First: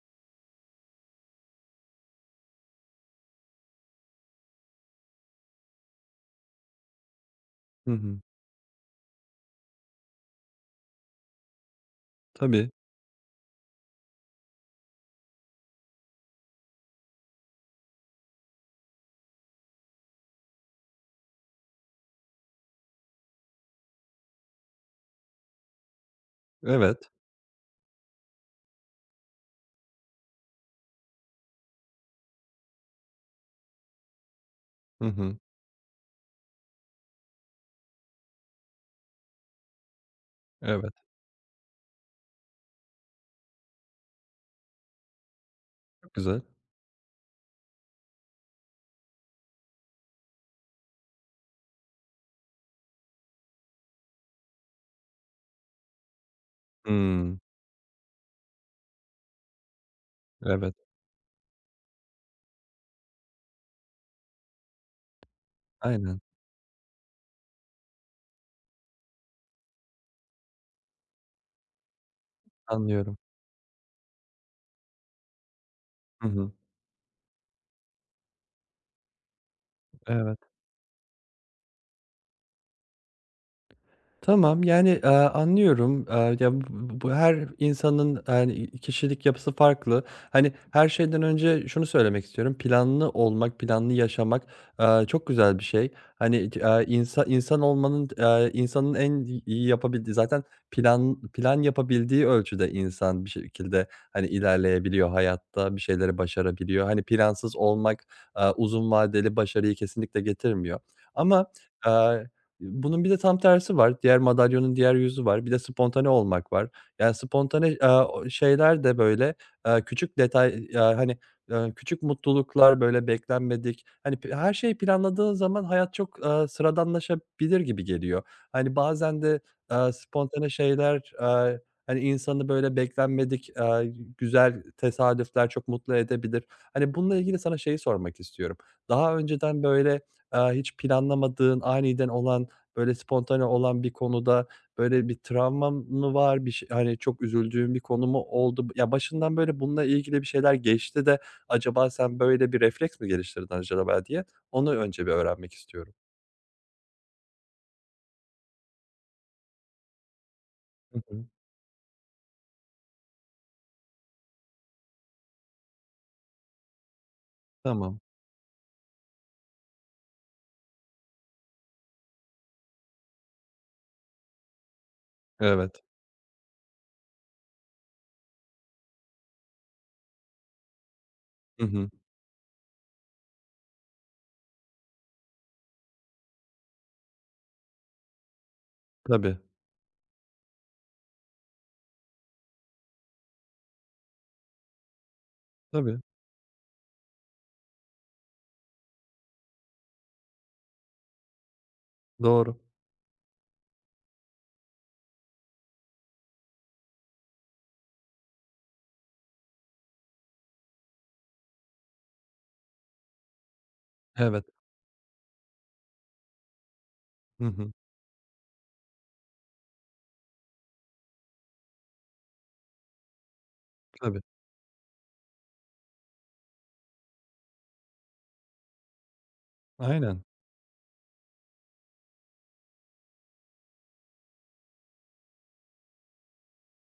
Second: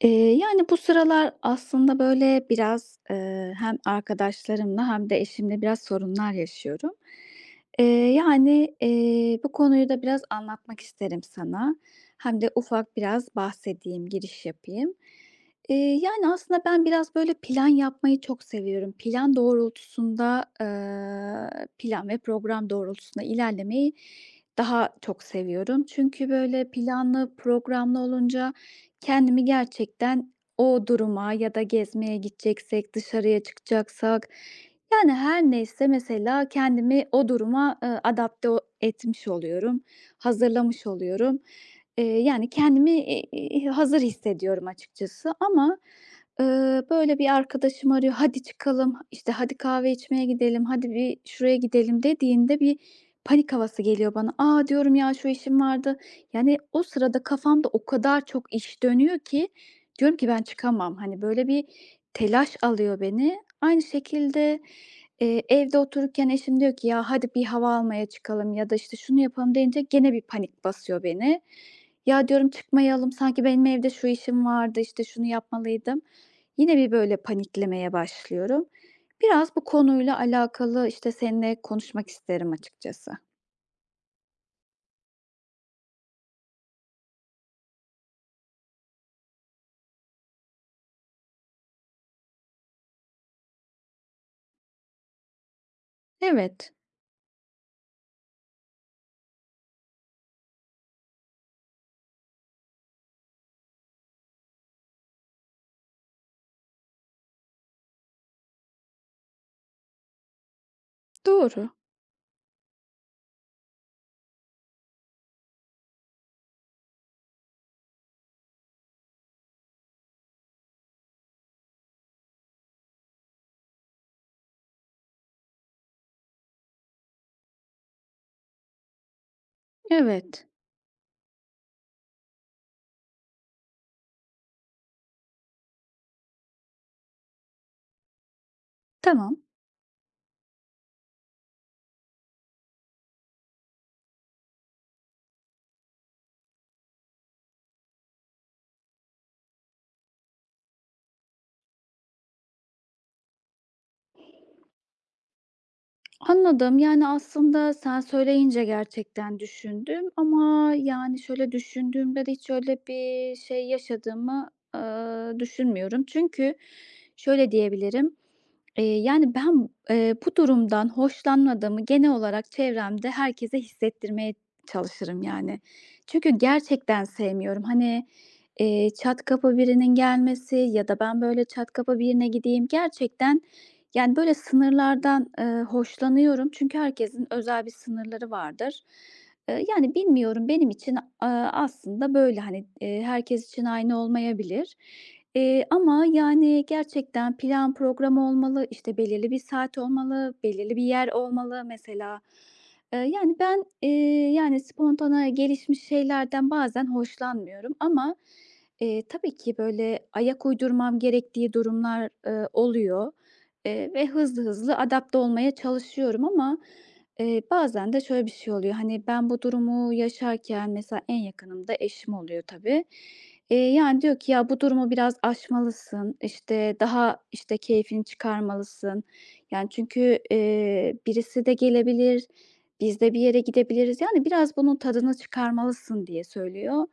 Bu sıralar aslında, böyle, biraz, hem arkadaşlarımla hem de eşimle biraz sorunlar yaşıyorum. Eee, Hı hı. Bu konuyu da biraz anlatmak isterim sana. Hem de Tabii. ufak biraz bahsedeyim, giriş yapayım. Eee, Aslında ben biraz, böyle, plan yapmayı çok seviyorum. Plan doğrultusunda, plan ve program doğrultusunda ilerlemeyi daha çok seviyorum. Çünkü, böyle, Evet. planlı, programlı olunca kendimi gerçekten o duruma ya da gezmeye gideceksek, dışarıya çıkacaksak, Hı yani, hı. her neyse mesela kendimi o duruma, adapte o etmiş oluyorum, hazırlamış Evet. oluyorum. Kendimi, hazır hissediyorum açıkçası ama, Çok güzel. Böyle, bir arkadaşım arıyor, "Hadi çıkalım, işte, hadi kahve içmeye gidelim, hadi bir şuraya gidelim." dediğinde bir panik havası geliyor bana. "A!" diyorum, "Ya, şu işim vardı, yani, o sırada Hımm. kafamda o kadar çok iş dönüyor ki diyorum ki ben Evet. çıkamam. Hani, böyle bir telaş alıyor beni. Aynı şekilde, evde Aynen. otururken eşim diyor ki, "Ya, hadi bir hava almaya çıkalım." ya da, işte, "Şunu yapalım." deyince gene bir panik basıyor beni. "Ya," diyorum, "çıkmayalım. Anlıyorum. Sanki benim evde şu işim vardı, işte, şunu yapmalıydım." Hı hı. Yine bir böyle paniklemeye başlıyorum. Biraz bu konuyla Evet. alakalı, işte, seninle konuşmak isterim açıkçası. Tamam, yani, anlıyorum. Bu her insanın, yani kişilik yapısı farklı. Hani, her şeyden önce şunu söylemek istiyorum, planlı olmak, planlı yaşamak, çok güzel bir şey. Hani, c Evet, insan olmanın, insanın en iyi yapabildiği zaten plan yapabildiği ölçüde insan bir şekilde, hani, ilerleyebiliyor hayatta, bir şeyleri başarabiliyor. Hani, plansız olmak, uzun vadeli başarıyı kesinlikle getirmiyor ama, doğru. eee bunun bir de tam tersi var. Diğer madalyonun diğer yüzü var. Bir de spontane olmak var. Yani spontane, o şeyler de böyle, küçük detay, hani, küçük mutluluklar, böyle beklenmedik. Hani, her şeyi planladığın zaman hayat çok, sıradanlaşabilir gibi geliyor. Hani, bazen de, Evet. spontane şeyler, hani, insanı böyle beklenmedik, güzel tesadüfler çok mutlu edebilir. Hani, bununla ilgili sana şeyi sormak istiyorum. Daha Tamam. önceden böyle, hiç planlamadığın, aniden olan, böyle spontane olan bir konuda böyle bir travman mı var? Bir şey, hani, çok üzüldüğüm bir konu mu oldu? Ya, başından böyle bununla ilgili bir şeyler geçti de acaba sen böyle bir refleks mi geliştirdin acaba diye onu önce bir öğrenmek istiyorum. Anladım. Yani, aslında sen söyleyince gerçekten düşündüm ama, Hı yani, hı. şöyle düşündüğümde de hiç öyle bir şey yaşadığımı, düşünmüyorum. Çünkü şöyle Tamam. diyebilirim, ben, bu durumdan hoşlanmadığımı genel olarak çevremde herkese hissettirmeye çalışırım, yani. Evet. Çünkü gerçekten sevmiyorum. Hani, çat kapı birinin gelmesi ya da ben, böyle, Hı çat hı. kapı birine gideyim gerçekten yani, böyle sınırlardan, hoşlanıyorum çünkü herkesin özel bir sınırları vardır. Tabii, Bilmiyorum, benim için, aslında böyle, hani, herkes için aynı olmayabilir. Tabii. Ama, yani, gerçekten plan program olmalı, işte, belirli bir saat olmalı, belirli bir yer olmalı mesela. Doğru. Ben, spontane gelişmiş şeylerden bazen hoşlanmıyorum ama, tabii ki böyle ayak uydurmam gerektiği durumlar, oluyor. Ve hızlı Evet. hızlı adapte olmaya çalışıyorum ama, Hı hı. bazen de şöyle bir şey oluyor, hani, ben bu durumu yaşarken mesela en yakınım da eşim oluyor tabii. Diyor Tabii. ki, "Ya, bu durumu biraz aşmalısın, işte, daha, işte, keyfini çıkarmalısın." Yani, çünkü, Aynen. Birisi de gelebilir, biz de bir yere gidebiliriz. Yani, "Biraz bunun tadını çıkarmalısın." diye söylüyor.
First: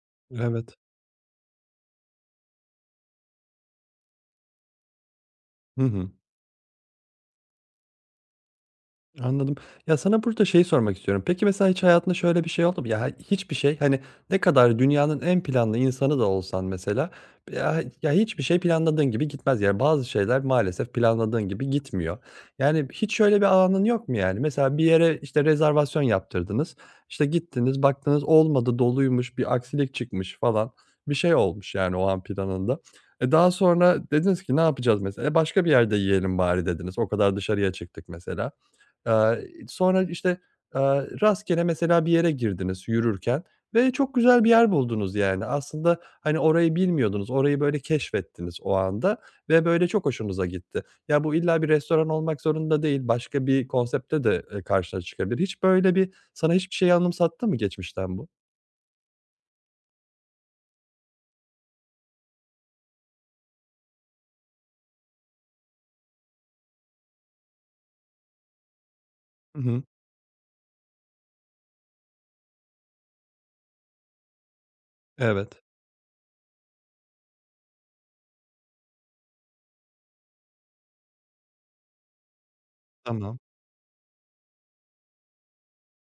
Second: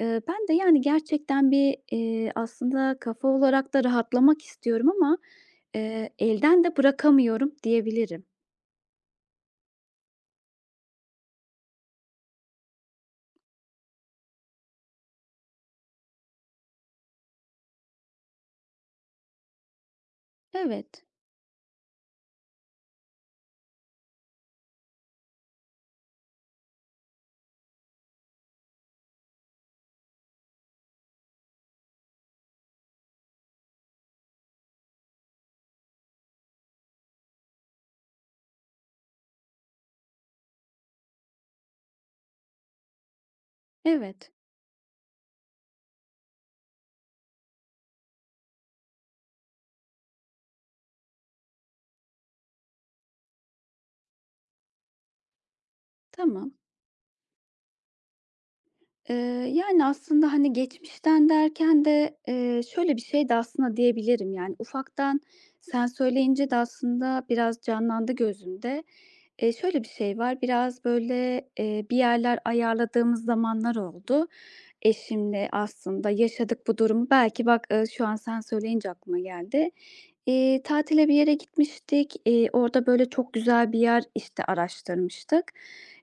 Ben de, Evet. yani, gerçekten bir, aslında kafa olarak da rahatlamak istiyorum ama Hı hı. Elden de bırakamıyorum diyebilirim. Anladım. Ya, sana burada şey sormak istiyorum. Peki, mesela hiç hayatında şöyle bir şey oldu mu? Ya, hiçbir şey, hani, ne kadar dünyanın en planlı insanı da olsan mesela, ya, hiçbir şey planladığın gibi gitmez. Yani, bazı şeyler maalesef Evet, planladığın gibi gitmiyor. Yani, hiç şöyle bir anın yok mu yani? Mesela bir yere, işte, rezervasyon yaptırdınız, işte, gittiniz, baktınız olmadı, doluymuş, bir aksilik çıkmış falan, bir şey olmuş yani o an planında. E, daha sonra dediniz ki, "Ne yapacağız?" mesela. "E, başka bir yerde yiyelim bari." dediniz. O kadar dışarıya çıktık mesela. Aaa, sonra, işte, rastgele mesela bir yere girdiniz yürürken ve çok evet. güzel bir yer buldunuz yani. Aslında, hani, orayı bilmiyordunuz, orayı, böyle, keşfettiniz o anda ve, böyle, çok hoşunuza gitti. Ya, bu illa bir restoran olmak zorunda değil, başka bir konsepte de, karşına çıkabilir. Hiç böyle bir Tamam. sana hiçbir şeyi anımsattı mı geçmişten bu? Eee, aslında, hani, geçmişten derken de, şöyle bir şey de aslında diyebilirim, yani, ufaktan sen söyleyince de aslında biraz canlandı gözümde. Hı hı. Şöyle bir şey var, biraz, böyle, bir yerler ayarladığımız zamanlar oldu eşimle Evet. aslında. Yaşadık bu durumu. Belki bak, şu an sen söyleyince aklıma geldi. Tatile bir yere gitmiştik. Orada, böyle, çok Tamam. güzel bir yer, işte, araştırmıştık.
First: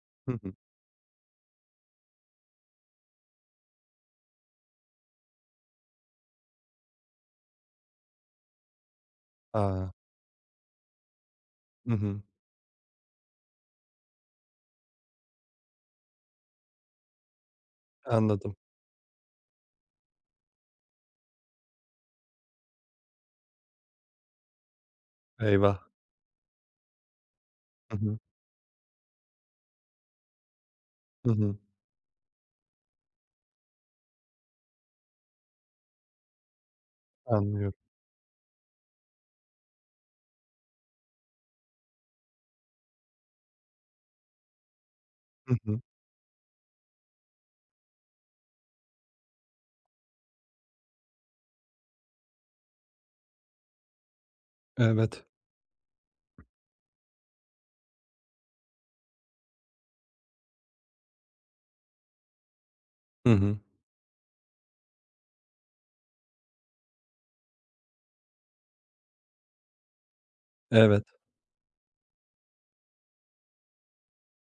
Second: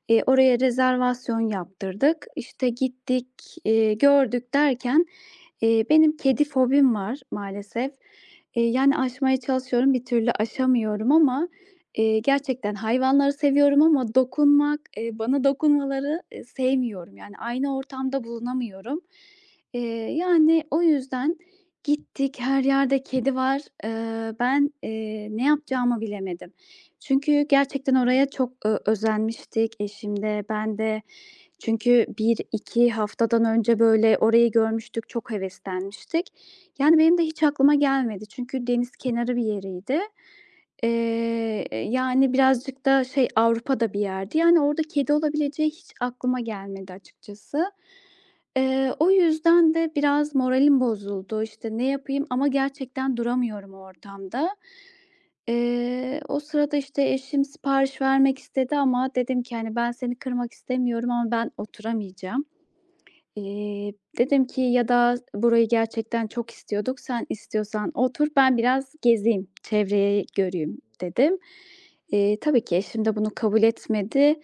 Hı hı. Oraya rezervasyon yaptırdık. İşte gittik, gördük derken, benim kedi fobim var maalesef. Yani aşmaya A! çalışıyorum, bir türlü aşamıyorum ama, Hı hı. gerçekten hayvanları seviyorum ama dokunmak, bana dokunmaları, sevmiyorum. Yani aynı ortamda Anladım. bulunamıyorum. Eee, yani o yüzden gittik, her yerde kedi var. Ben, ne Eyvah! yapacağımı bilemedim. Çünkü gerçekten Hı hı. oraya çok, özenmiştik eşim de ben de. Hı hı. Çünkü bir iki haftadan önce, böyle, orayı görmüştük, çok heveslenmiştik. Yani, benim de hiç Anlıyorum. aklıma gelmedi çünkü deniz kenarı bir yeriydi. Yani, birazcık da şey, Avrupa'da bir yerdi. Yani, orada kedi Hı olabileceği hı. hiç aklıma gelmedi açıkçası. O yüzden de biraz moralim bozuldu. İşte, ne yapayım ama gerçekten duramıyorum o ortamda. Evet. O sırada, işte, eşim sipariş vermek istedi ama dedim ki, hani, "Ben seni kırmak istemiyorum ama ben oturamayacağım." Hı hı. Dedim ki ya da burayı gerçekten çok istiyorduk, "Sen istiyorsan otur, ben biraz gezeyim, çevreyi göreyim." Evet. dedim. Tabii ki eşim de bunu kabul etmedi.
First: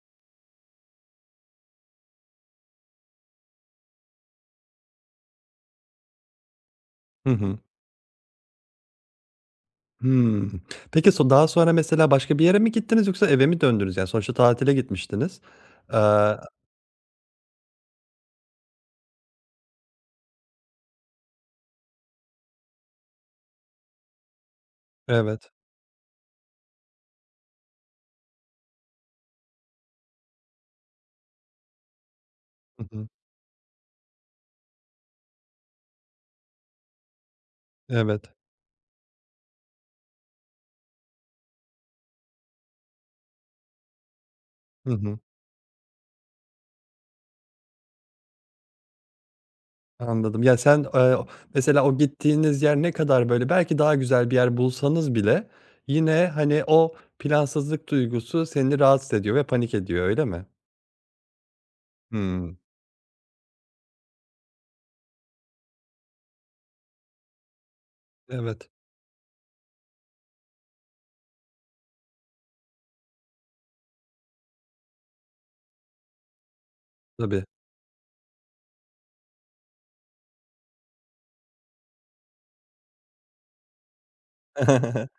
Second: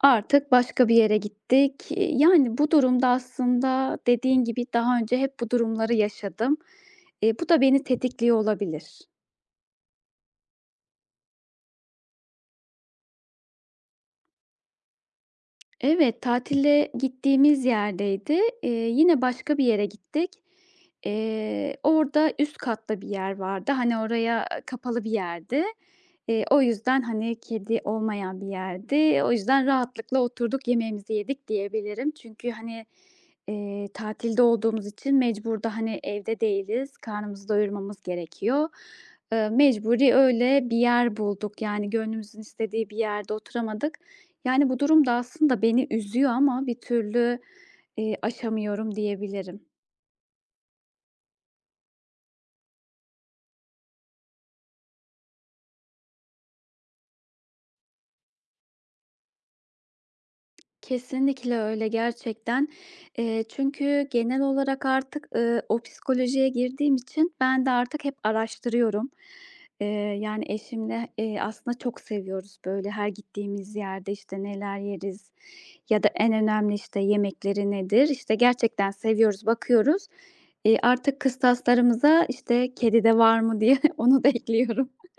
Artık başka bir yere gittik. Bu durumda aslında dediğin gibi daha önce hep bu durumları yaşadım. Hı Bu hı. da beni tetikliyor olabilir. Hımm. Peki, so daha sonra mesela başka bir yere mi gittiniz yoksa eve mi döndünüz? Yani, sonuçta tatile gitmiştiniz. Evet, Eee tatile gittiğimiz yerdeydi. Yine başka bir yere gittik. Orada üst katta bir yer vardı. Hani, oraya, kapalı bir Evet. yerdi. O yüzden, hani, kedi olmayan bir yerdi. O yüzden rahatlıkla oturduk, yemeğimizi yedik diyebilirim. Çünkü, Hı hani, hı. Tatilde olduğumuz için mecbur da, hani, evde değiliz, karnımızı doyurmamız Evet. gerekiyor. Mecburi öyle bir yer bulduk. Yani gönlümüzün istediği bir yerde oturamadık. Yani, bu Hı durum da hı. aslında beni üzüyor ama bir türlü, aşamıyorum diyebilirim. Anladım. Ya, sen, mesela o gittiğiniz yer ne kadar, böyle, belki daha güzel bir yer bulsanız bile yine, hani, o plansızlık duygusu seni rahatsız ediyor ve panik ediyor, öyle mi? Kesinlikle öyle Hımm. gerçekten. Çünkü genel olarak artık, o psikolojiye girdiğim için ben de artık hep Evet. araştırıyorum. Eee, eşimle, aslında çok seviyoruz, böyle, her gittiğimiz yerde, işte, neler yeriz ya da en önemli, işte, Tabii. yemekleri nedir? İşte, gerçekten seviyoruz, bakıyoruz. Artık kıstaslarımıza, işte, kedi de var mı diye onu da ekliyorum.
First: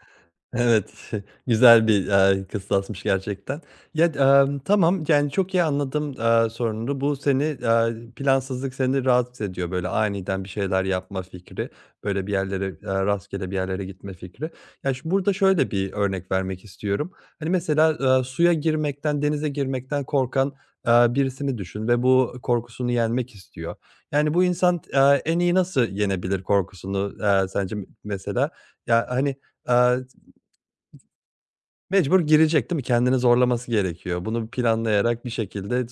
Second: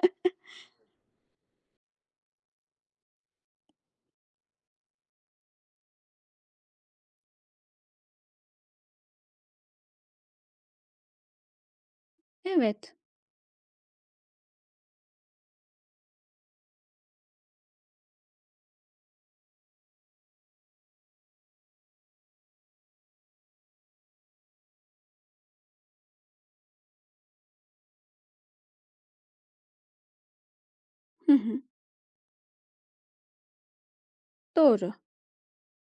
Evet, güzel bir, kıstasmış gerçekten. Ya, tamam, yani, çok iyi anladım, sorununu. Bu seni, plansızlık seni rahatsız ediyor, böyle, aniden bir şeyler yapma fikri, böyle, bir yerlere, Evet. rastgele bir yerlere gitme fikri. Ya, burada şöyle bir örnek vermek istiyorum. Hani, mesela, suya girmekten, denize girmekten korkan, birisini düşün ve bu korkusunu yenmek istiyor. Yani, bu insan, en iyi nasıl yenebilir korkusunu, sence mesela? Ya, hani, Hı hı. mecbur girecek değil mi? Kendini zorlaması gerekiyor. Bunu Doğru, planlayarak bir şekilde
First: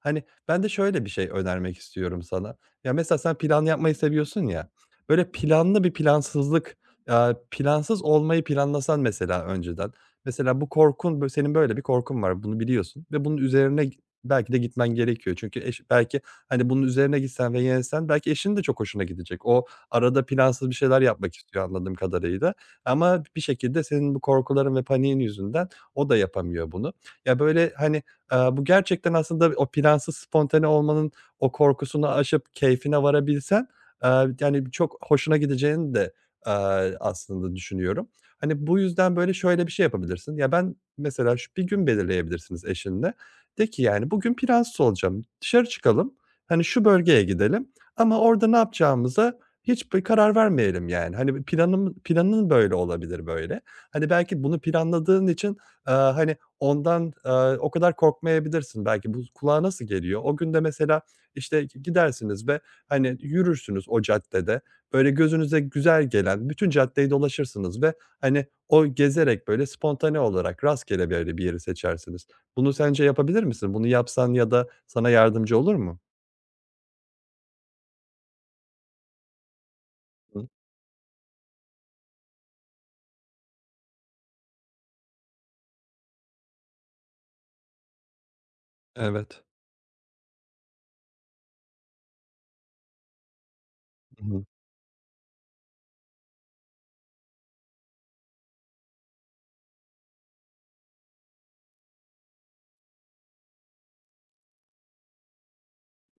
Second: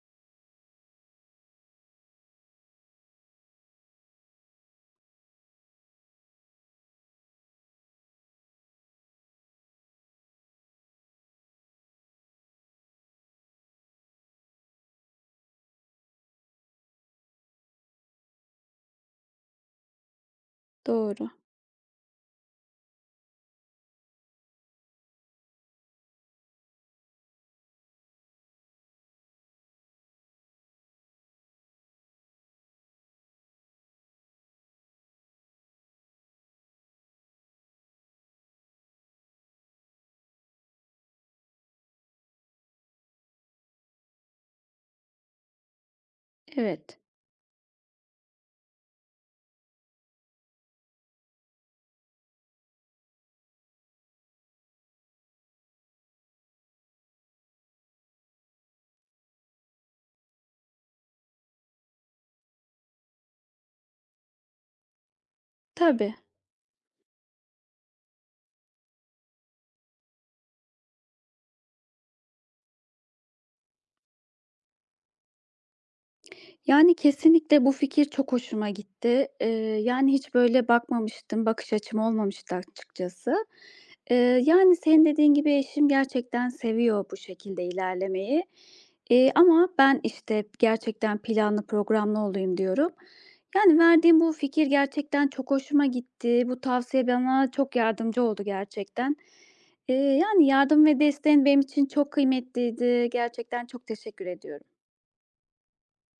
hani, ben de şöyle bir şey önermek istiyorum sana. Ya, mesela sen plan yapmayı seviyorsun ya, böyle planlı bir plansızlık, plansız olmayı planlasan mesela önceden. Mesela bu korkun, bö senin böyle bir korkun var, bunu biliyorsun ve bunun üzerine belki de gitmen gerekiyor. Çünkü belki, hani, bunun üzerine gitsen ve yensen belki eşin de çok hoşuna gidecek. O arada plansız bir şeyler doğru. yapmak istiyor anladığım kadarıyla. Ama bir şekilde senin bu korkuların ve paniğin yüzünden o da yapamıyor bunu. Ya, böyle, hani, bu gerçekten aslında o plansız spontane olmanın o korkusunu aşıp keyfine varabilsen, yani, çok hoşuna gideceğini de, aslında düşünüyorum. Hani, bu yüzden, böyle, şöyle bir şey yapabilirsin. Ya, ben mesela şu bir gün belirleyebilirsiniz eşinle. De ki, yani, "Bugün plansız olacağım. Dışarı çıkalım. Hani, şu Evet. bölgeye gidelim ama orada ne yapacağımıza hiç bir karar vermeyelim yani. Hani bir planın böyle olabilir böyle. Hani belki bunu planladığın için, hani, ondan, o kadar korkmayabilirsin. Belki bu kulağa nasıl geliyor? O gün de mesela, işte, gidersiniz ve, hani, yürürsünüz o caddede. Böyle gözünüze güzel Tabii. gelen bütün caddeyi dolaşırsınız ve, hani, o gezerek böyle spontane olarak rastgele böyle bir yeri seçersiniz. Bunu sence yapabilir misin? Bunu yapsan ya da sana yardımcı olur mu? Yani, kesinlikle bu fikir çok hoşuma gitti. Hiç Hı. böyle bakmamıştım, bakış açım olmamıştı açıkçası. Eee, senin dediğin gibi eşim gerçekten seviyor bu şekilde ilerlemeyi. Evet. Ama ben, işte, gerçekten planlı programlı olayım diyorum. Yani, verdiğim Hı bu hı. fikir gerçekten çok hoşuma gitti. Bu tavsiye bana çok yardımcı oldu gerçekten. Yardım ve desteğin benim için çok kıymetliydi. Gerçekten çok teşekkür ediyorum.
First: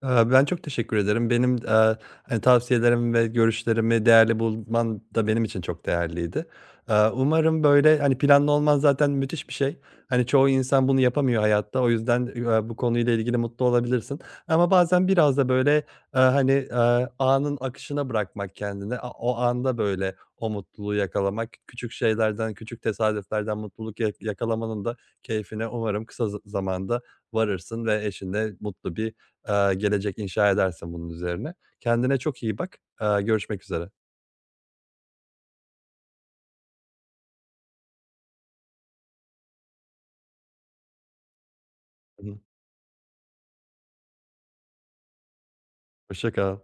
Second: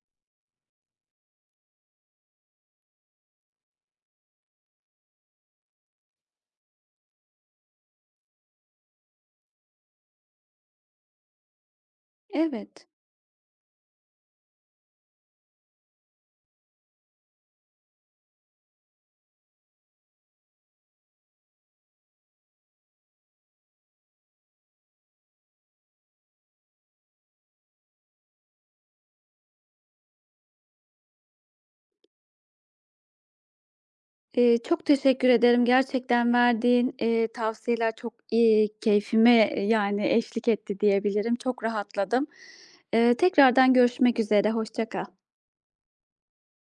Ben çok teşekkür ederim. Benim, hani, tavsiyelerimi ve görüşlerimi değerli bulman da benim için çok değerliydi. Umarım, böyle, hani, planlı olman zaten müthiş bir şey. Hani, çoğu insan bunu yapamıyor hayatta. O yüzden, bu Evet. konuyla ilgili mutlu olabilirsin. Ama bazen biraz da, böyle, hani, anın akışına bırakmak kendini, a o anda, böyle, o mutluluğu yakalamak, küçük şeylerden, küçük tesadüflerden mutluluk ya yakalamanın da keyfine umarım kısa zamanda varırsın ve eşinle mutlu bir gelecek inşa edersin bunun üzerine. Kendine çok iyi bak. Görüşmek üzere. Çok teşekkür ederim. Gerçekten verdiğin, tavsiyeler çok, keyfime, yani, eşlik etti diyebilirim. Çok Hı rahatladım. hı. Tekrardan görüşmek üzere, hoşça kal. Hoşça kal.